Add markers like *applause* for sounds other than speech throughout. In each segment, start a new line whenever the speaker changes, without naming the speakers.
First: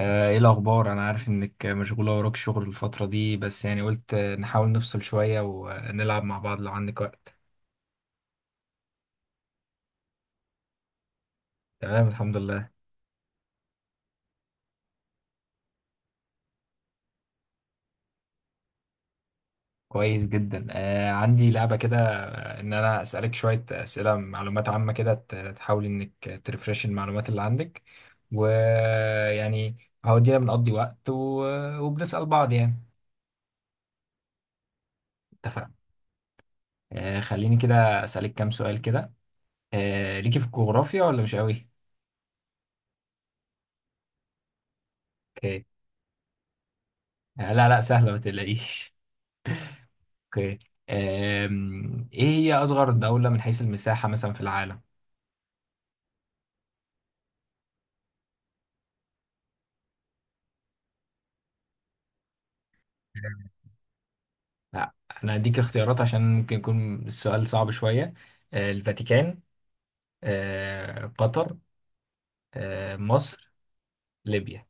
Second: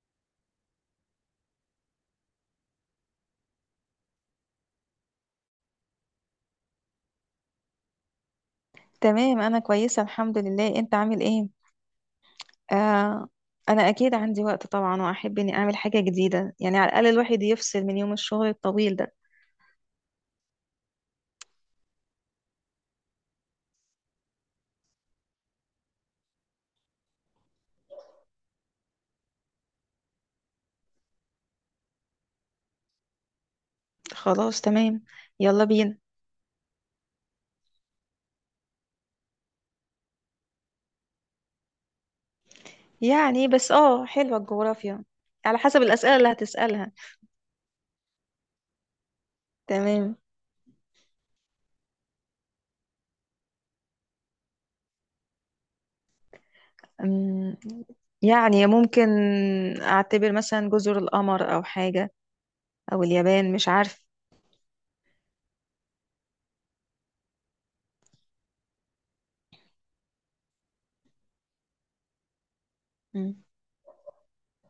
ايه الاخبار؟ انا عارف انك مشغوله وراك شغل الفتره دي، بس يعني قلت نحاول نفصل شويه ونلعب مع بعض لو عندك وقت.
تمام، انا كويسه الحمد لله. انت عامل ايه؟
تمام الحمد لله.
آه. انا اكيد عندي وقت طبعا، واحب اني اعمل حاجه جديده، يعني على الاقل الواحد يفصل من يوم الشغل الطويل ده.
كويس جدا، آه عندي لعبه كده، ان انا اسالك شويه اسئله معلومات عامه كده، تحاول انك ترفرش المعلومات اللي عندك ويعني هودينا بنقضي وقت وبنسال بعض يعني.
خلاص تمام. يلا
اتفقنا.
بينا.
آه خليني كده اسالك كام سؤال كده. آه ليكي في الجغرافيا ولا مش قوي؟
يعني بس حلوه الجغرافيا، على
اوكي.
حسب الاسئله اللي هتسالها.
لا لا سهله ما تقلقيش.
تمام.
اوكي. ايه هي اصغر دولة من حيث المساحة مثلا في العالم؟
أم، يعني ممكن اعتبر مثلا جزر القمر او حاجه، او اليابان، مش عارف.
لا انا اديك اختيارات عشان ممكن يكون السؤال صعب شوية. الفاتيكان. قطر.
مم.
مصر. ليبيا.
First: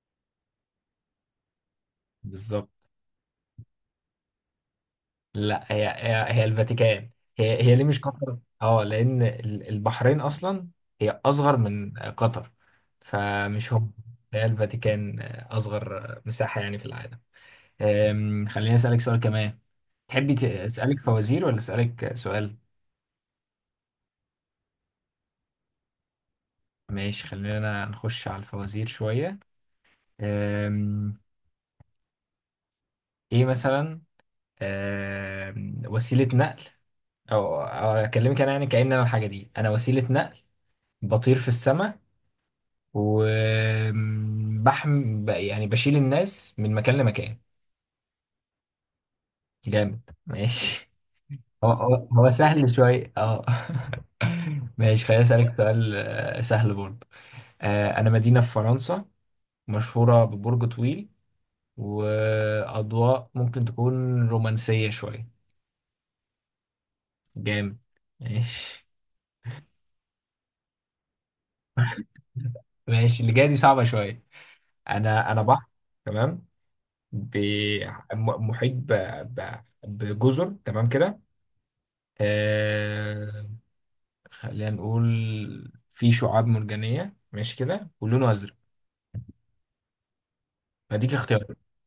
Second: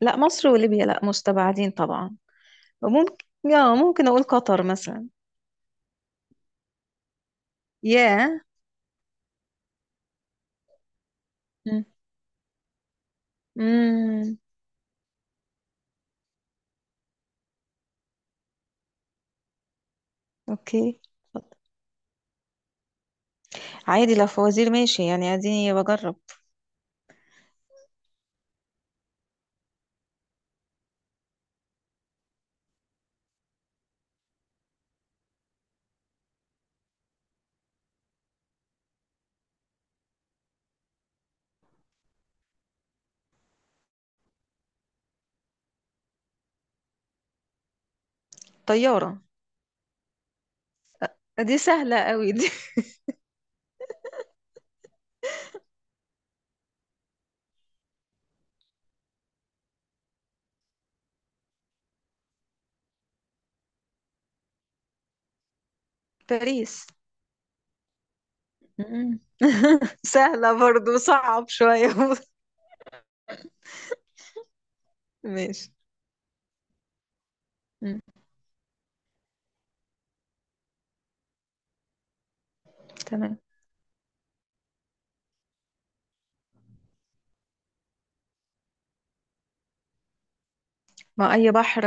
لا مصر وليبيا لا، مستبعدين طبعا.
بالظبط.
وممكن، اه ممكن اقول قطر مثلا.
لا، هي الفاتيكان. هي ليه مش قطر؟
ياه.
اه لان البحرين اصلا هي اصغر
أمم.
من قطر، فمش هم.
امم.
هي الفاتيكان، اصغر مساحة يعني في العالم. خليني اسالك سؤال كمان. تحبي أسألك
اوكي.
فوازير ولا أسألك سؤال؟
عادي، لو فوازير ماشي، يعني اديني بجرب.
ماشي خلينا نخش على الفوازير شوية. أم، إيه مثلا؟ وسيلة نقل، أو أكلمك أنا يعني كأن أنا الحاجة دي. أنا وسيلة نقل، بطير في السماء، وبحم يعني بشيل الناس من مكان لمكان.
طيارة.
جامد ماشي.
دي
هو
سهلة
هو هو
قوي دي.
سهل شوية اه. *laughs* ماشي خليني أسألك سؤال سهل برضه. أنا مدينة في فرنسا، مشهورة ببرج طويل، وأضواء ممكن تكون رومانسية شوية.
*laughs* باريس.
جامد ماشي.
مم. سهلة برضو، صعب شوية.
*laughs* ماشي اللي جاية دي صعبة شوية.
*laughs*
أنا بحر.
ماشي.
تمام. ب-
مم.
محيط بجزر تمام كده.
تمام.
آه... خلينا نقول في شعاب مرجانية ماشي كده ولونه أزرق، فديك
ما
اختيار.
أي بحر؟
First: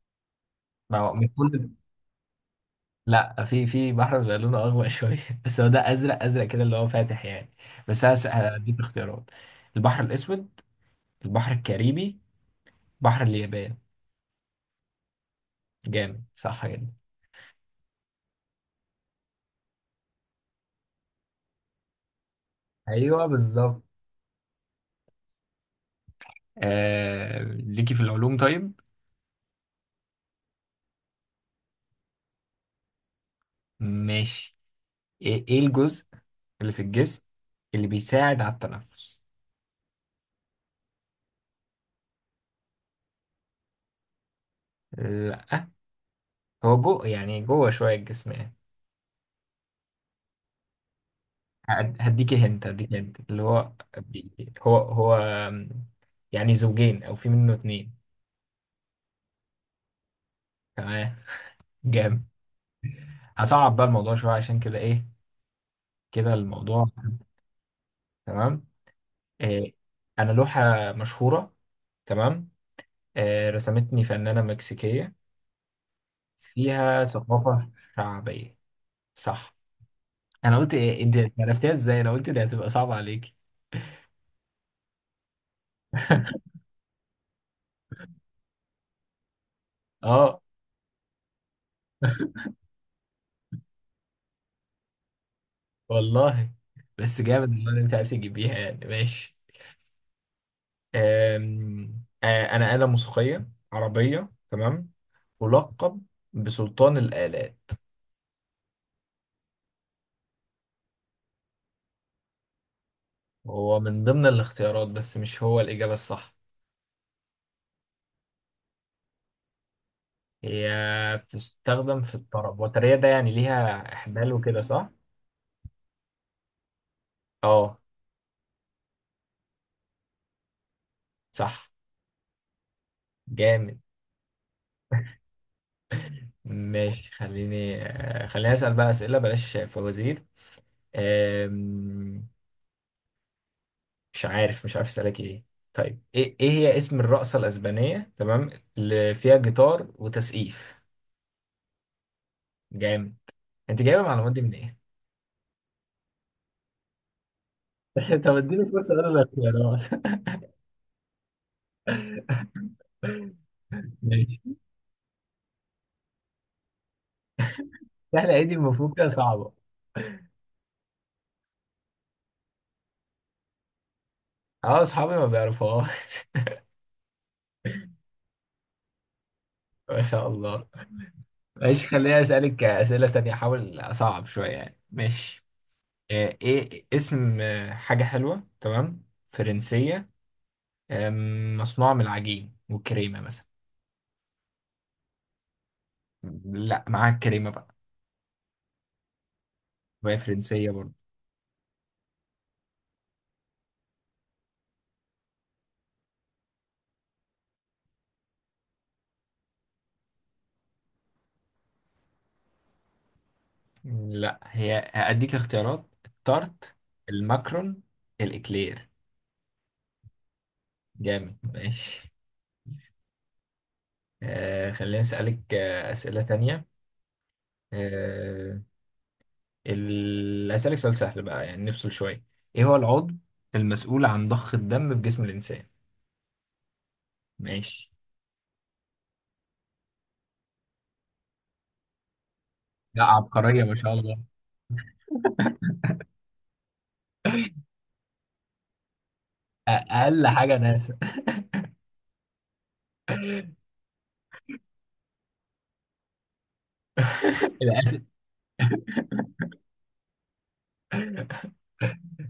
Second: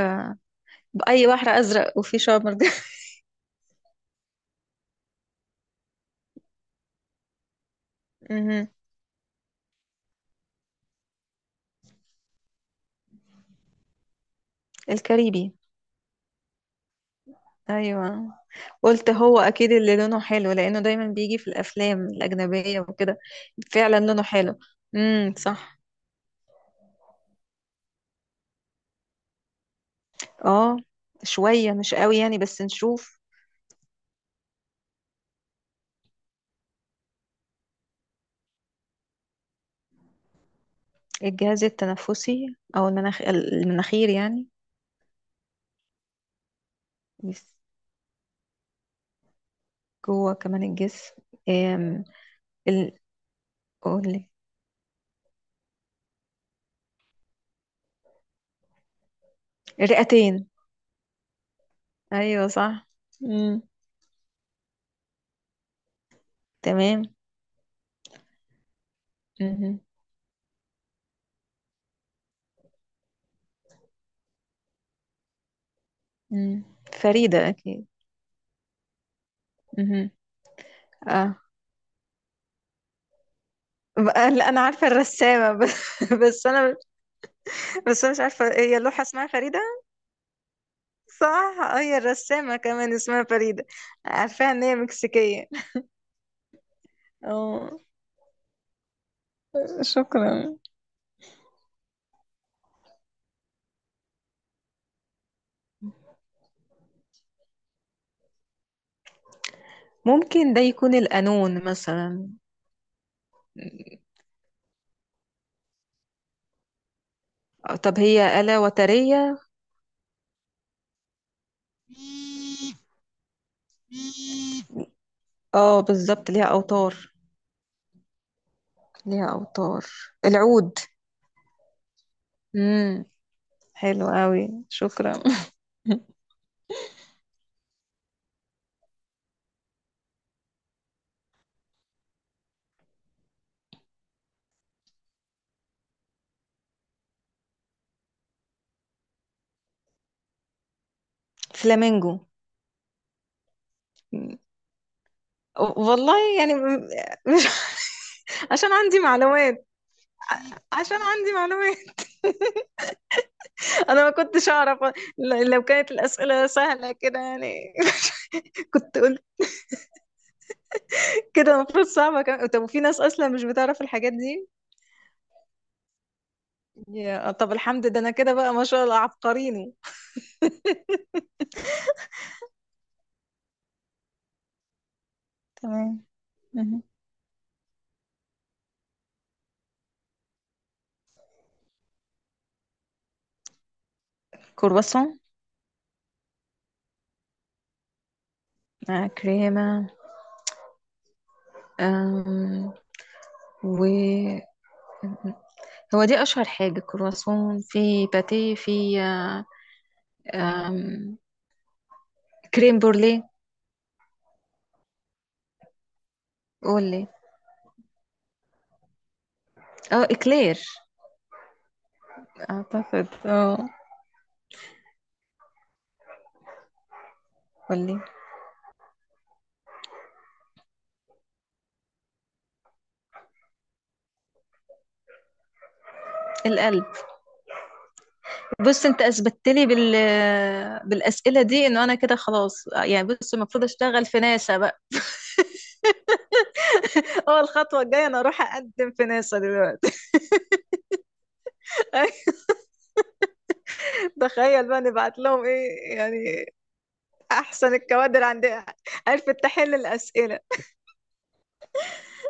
ما هو من
أي بحر
كل.
أزرق وفيه شعاب مرجانية؟ *laughs*
لا، في بحر بيبقى لونه أغوى *laughs* شوية، بس هو ده أزرق أزرق كده اللي هو فاتح يعني. بس أنا
مهم.
هديك اختيارات. البحر الأسود. البحر الكاريبي. بحر اليابان.
الكاريبي.
جامد صح جدا.
أيوة. قلت هو أكيد اللي لونه حلو، لأنه دايما بيجي في الأفلام الأجنبية وكده.
ايوه بالظبط.
فعلا لونه حلو. امم، صح.
ليكي في العلوم طيب؟
اه. شوية مش قوي يعني، بس نشوف.
ماشي. إيه الجزء اللي في الجسم اللي بيساعد على التنفس؟
الجهاز التنفسي او المناخير يعني.
لا، هو جو يعني
بس
جوه شوية الجسم يعني.
جوه كمان الجسم.
هد-
أم،
هديكي هنت
ال...
هديكي هنت اللي هو
قولي.
بي... هو هو آم، يعني زوجين او في منه اتنين.
الرئتين.
تمام جامد.
ايوه صح. مم.
هصعب بقى الموضوع شوية عشان كده، ايه كده الموضوع.
تمام.
تمام. آه،
مهم.
انا لوحة مشهورة، تمام، رسمتني فنانة مكسيكية،
مم.
فيها
فريدة
ثقافة
اكيد.
شعبية. صح.
مهم.
انا قلت ايه انت
اه.
عرفتيها ازاي؟ انا قلت دي هتبقى صعبة عليك.
لا، انا عارفة الرسامة. *laughs* بس
*laughs*
بس انا، بس انا مش عارفة هي اللوحة اسمها فريدة.
اه
صح. هي الرسامة كمان اسمها فريدة. عارفاها ان هي مكسيكية.
والله، بس جامد والله
اه.
اللي انت عرفت تجيبيها يعني ماشي.
شكرا.
آم، آه، انا آلة موسيقية عربية، تمام، ملقب بسلطان الآلات.
ممكن ده يكون القانون مثلا.
هو من ضمن الاختيارات بس مش هو الإجابة الصح.
طب هي آلة وترية؟
هي بتستخدم في الطرب، وترية ده يعني ليها إحمال وكده صح؟
اه بالظبط، ليها أوتار.
اه
ليها أوتار. العود.
صح
امم.
جامد.
حلو قوي، شكرا. *laughs*
ماشي خليني خليني أسأل بقى أسئلة بلاش فوازير. آم، مش عارف أسألك إيه. طيب إيه هي اسم الرقصة الأسبانية، تمام، اللي فيها جيتار وتسقيف؟
فلامينجو.
جامد. أنت جايبة المعلومات
مم.
دي من إيه؟
والله يعني مش.
*laughs* طب
*laughs*
اديني
عشان
فرصة
عندي
أقول
معلومات.
الاختيارات.
عشان عندي معلومات. *laughs*
*laughs*
انا ما
ماشي.
كنتش اعرف. لو كانت الاسئله سهله كده يعني.
سهلة إيه دي؟
*laughs*
المفروض
كنت
كده
قلت
صعبة.
كده المفروض صعبه كمان. طب، وفي ناس اصلا مش بتعرف الحاجات دي.
أه أصحابي ما بيعرفوها. *laughs*
يا طب الحمد، ده انا كده بقى ما شاء الله عبقريني.
ما شاء الله. ماشي خليني اسالك اسئله تانية، احاول اصعب شويه يعني، ماشي.
تمام. مهم.
ايه اسم حاجه حلوه تمام فرنسيه، مصنوعه من العجين والكريمه مثلا؟
كرواسون.
لا معاها الكريمه بقى،
مع كريمة.
وهي فرنسيه برضه.
آم، و هو دي أشهر حاجة، كرواسون، في باتيه، في آه، آم، كريم بورليه.
لا، هي هاديك اختيارات. التارت.
قولي.
الماكرون. الاكلير.
اه، إكلير.
جامد ماشي.
أعتقد، اه.
خليني اسالك اسئله تانية.
قولي.
آه هسألك سؤال سهل بقى يعني نفصل شوية. ايه هو العضو المسؤول عن ضخ الدم في جسم الإنسان؟
القلب.
ماشي.
بص انت اثبتت لي بالاسئله دي انه انا كده خلاص،
لا،
يعني بص
عبقرية
المفروض
ما شاء
اشتغل
الله.
في ناسا بقى. *laughs* اه،
*laughs*
الخطوه الجايه انا اروح اقدم في ناسا دلوقتي.
أقل حاجة ناسا.
*laughs* تخيل بقى نبعت لهم ايه يعني،
*laughs*
احسن
للأسف.
الكوادر عندها، عرفت تحل الاسئله.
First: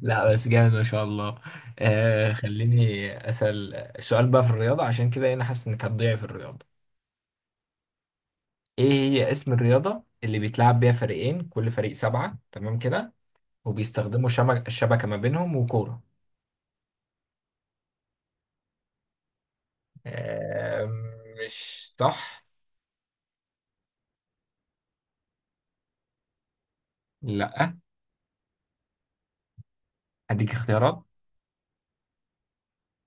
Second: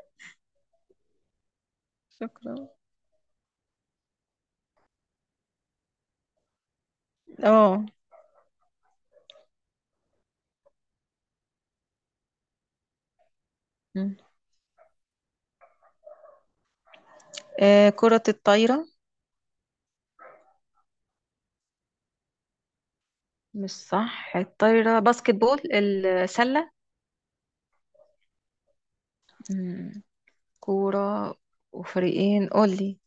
لا بس جامد ما شاء الله. آه
شكرا.
خليني أسأل السؤال بقى في الرياضة، عشان كده أنا حاسس إنك هتضيع في الرياضة.
اه.
إيه هي اسم الرياضة اللي بيتلعب بيها فريقين، كل فريق سبعة، تمام كده،
مم.
وبيستخدموا شبكة ما بينهم وكورة؟
كرة الطايرة.
آه مش صح.
مش صح الطايرة، باسكت بول، السلة.
لا،
مم.
أديك اختيارات.
كورة وفريقين، قولي.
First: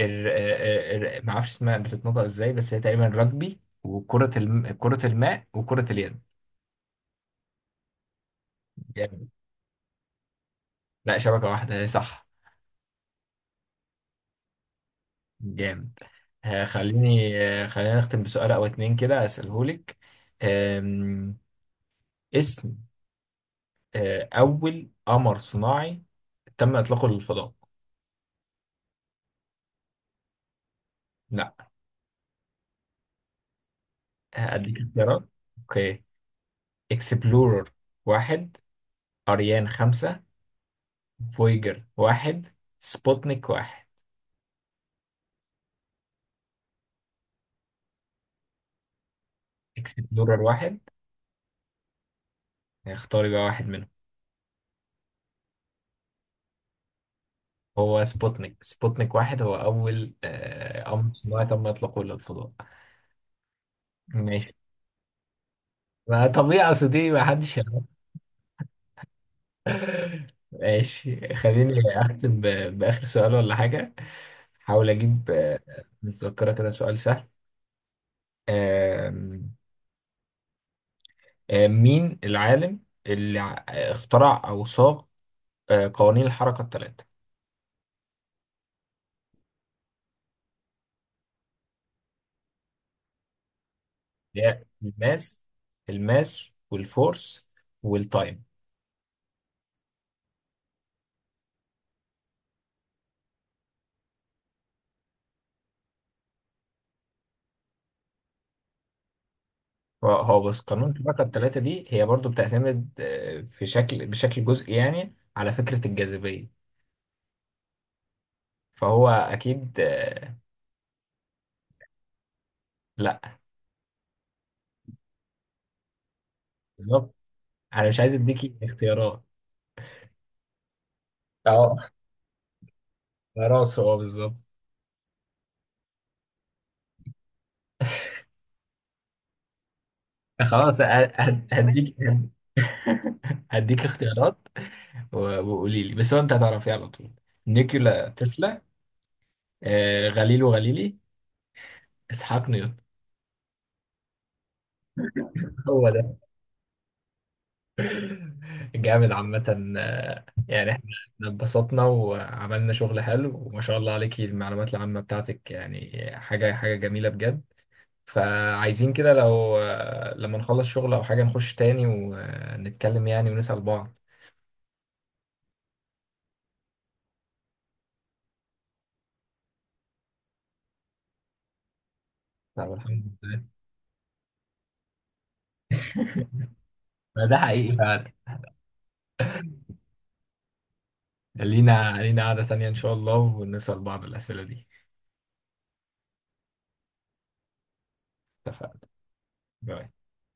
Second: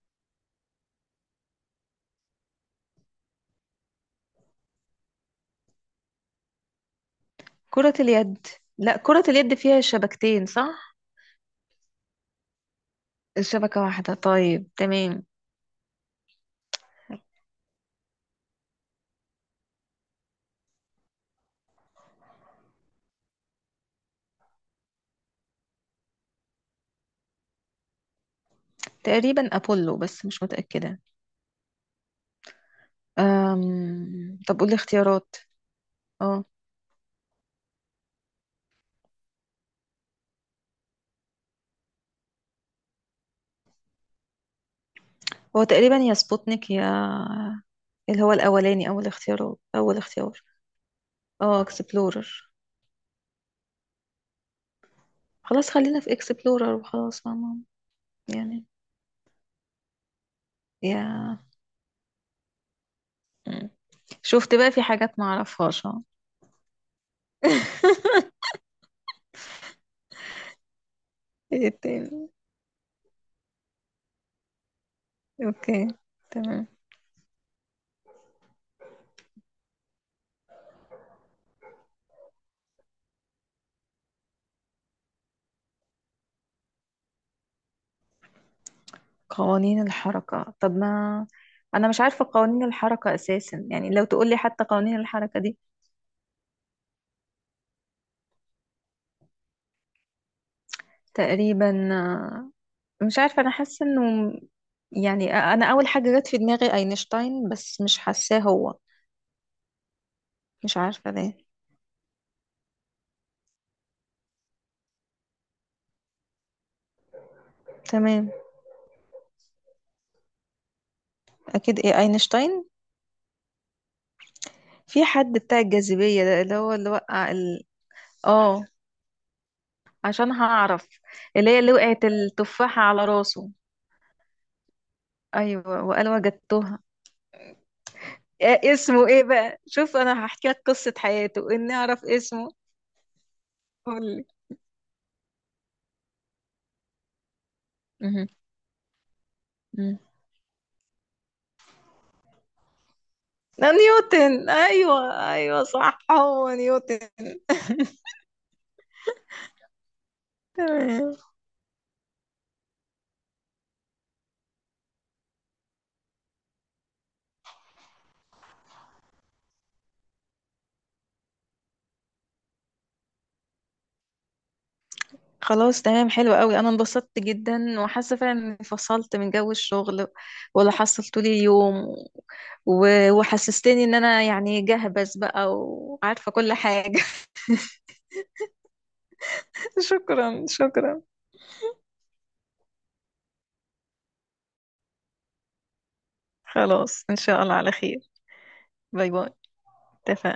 ما اعرفش اسمها بتتنطق ازاي، بس هي تقريبا رجبي وكرة الم... كرة الماء وكرة اليد.
كرة اليد. لا كرة
جامد.
اليد فيها شبكتين، صح؟
لا، شبكة واحدة هي، صح.
الشبكة واحدة، طيب تمام.
جامد. خليني خلينا نختم بسؤال او اتنين كده اسألهولك. آم، اسم اول قمر صناعي تم اطلاقه للفضاء.
تقريبا أبولو، بس مش متأكدة.
لا،
طب قولي
هديك اختيارات.
اختيارات.
اوكي.
اه.
اكسبلورر 1. اريان 5. فويجر 1. سبوتنيك 1.
هو تقريبا يا سبوتنيك يا اللي هو الأولاني، أول اختيار، أول
اكسبلورر
اختيار.
واحد
اه، اكسبلورر.
اختاري بقى واحد منهم.
خلاص، خلينا في اكسبلورر وخلاص، فاهمة.
هو
يعني،
سبوتنيك 1 هو أول قمر
يا.
صناعي تم إطلاقه للفضاء.
مم.
ماشي.
شفت بقى في حاجات ما اعرفهاش، اه.
ما طبيعي، أصل دي ما حدش
*laughs*
يعرف. *laughs* ماشي
ايه
خليني
التاني؟
أختم بآخر سؤال ولا حاجة. حاول أجيب
اوكي.
متذكرة
تمام.
كده سؤال سهل. آم، آم، مين العالم اللي اخترع أو صاغ قوانين الحركة الثلاثة؟
قوانين الحركة؟ طب ما انا مش عارفة قوانين الحركة اساسا، يعني لو تقولي
اللي هي
حتى قوانين الحركة
الماس،
دي.
والفورس والتايم.
تقريبا. مش عارفة، انا حاسة انه يعني انا اول حاجة جت في دماغي اينشتاين، بس مش حاساه هو.
هو بص،
مش
قانون
عارفة
الطبقة
ليه.
الثلاثة دي هي برضو بتعتمد في شكل بشكل جزئي يعني على فكرة الجاذبية،
تمام.
فهو أكيد
اكيد، ايه اينشتاين؟
لأ.
في حد بتاع الجاذبية ده، اللي هو اللي
بالظبط.
وقع.
أنا مش عايز أديكي
اه،
اختيارات.
عشان هعرف. اللي هي اللي
أه
وقعت التفاحة على راسه.
خلاص هو بالظبط.
ايوه، وقال وجدتها. إيه اسمه، ايه بقى، شوف انا هحكي لك
خلاص
قصة حياته اني
هديك.
اعرف
*laughs*
اسمه.
هديك
قولي.
اختيارات وقولي لي، بس هو أنت هتعرفيه على طول. نيكولا
مهم.
تسلا.
مم.
غاليلو غاليلي. إسحاق نيوتن.
ده نيوتن، ايوه ايوه،
*laughs* هو.
صح هو نيوتن.
*laughs* جامد عامة. يعني
تمام.
إحنا اتبسطنا وعملنا شغل حلو، وما شاء الله عليكي المعلومات العامة بتاعتك، يعني حاجة حاجة جميلة بجد. فعايزين كده لو لما نخلص شغل أو حاجة نخش تاني ونتكلم يعني ونسأل بعض.
خلاص تمام، حلو قوي، انا انبسطت جدا وحاسه فعلا اني فصلت من جو الشغل ولا حصلت لي اليوم.
طب الحمد لله.
وحسستني ان انا يعني جهبذ بقى وعارفه كل حاجه.
ما ده حقيقي فعلا.
*laughs* شكرا شكرا.
لينا قعدة تانية إن شاء الله ونسأل بعض الأسئلة دي.
خلاص ان شاء الله على خير.
اتفقنا.
باي باي.
باي.
اتفقنا.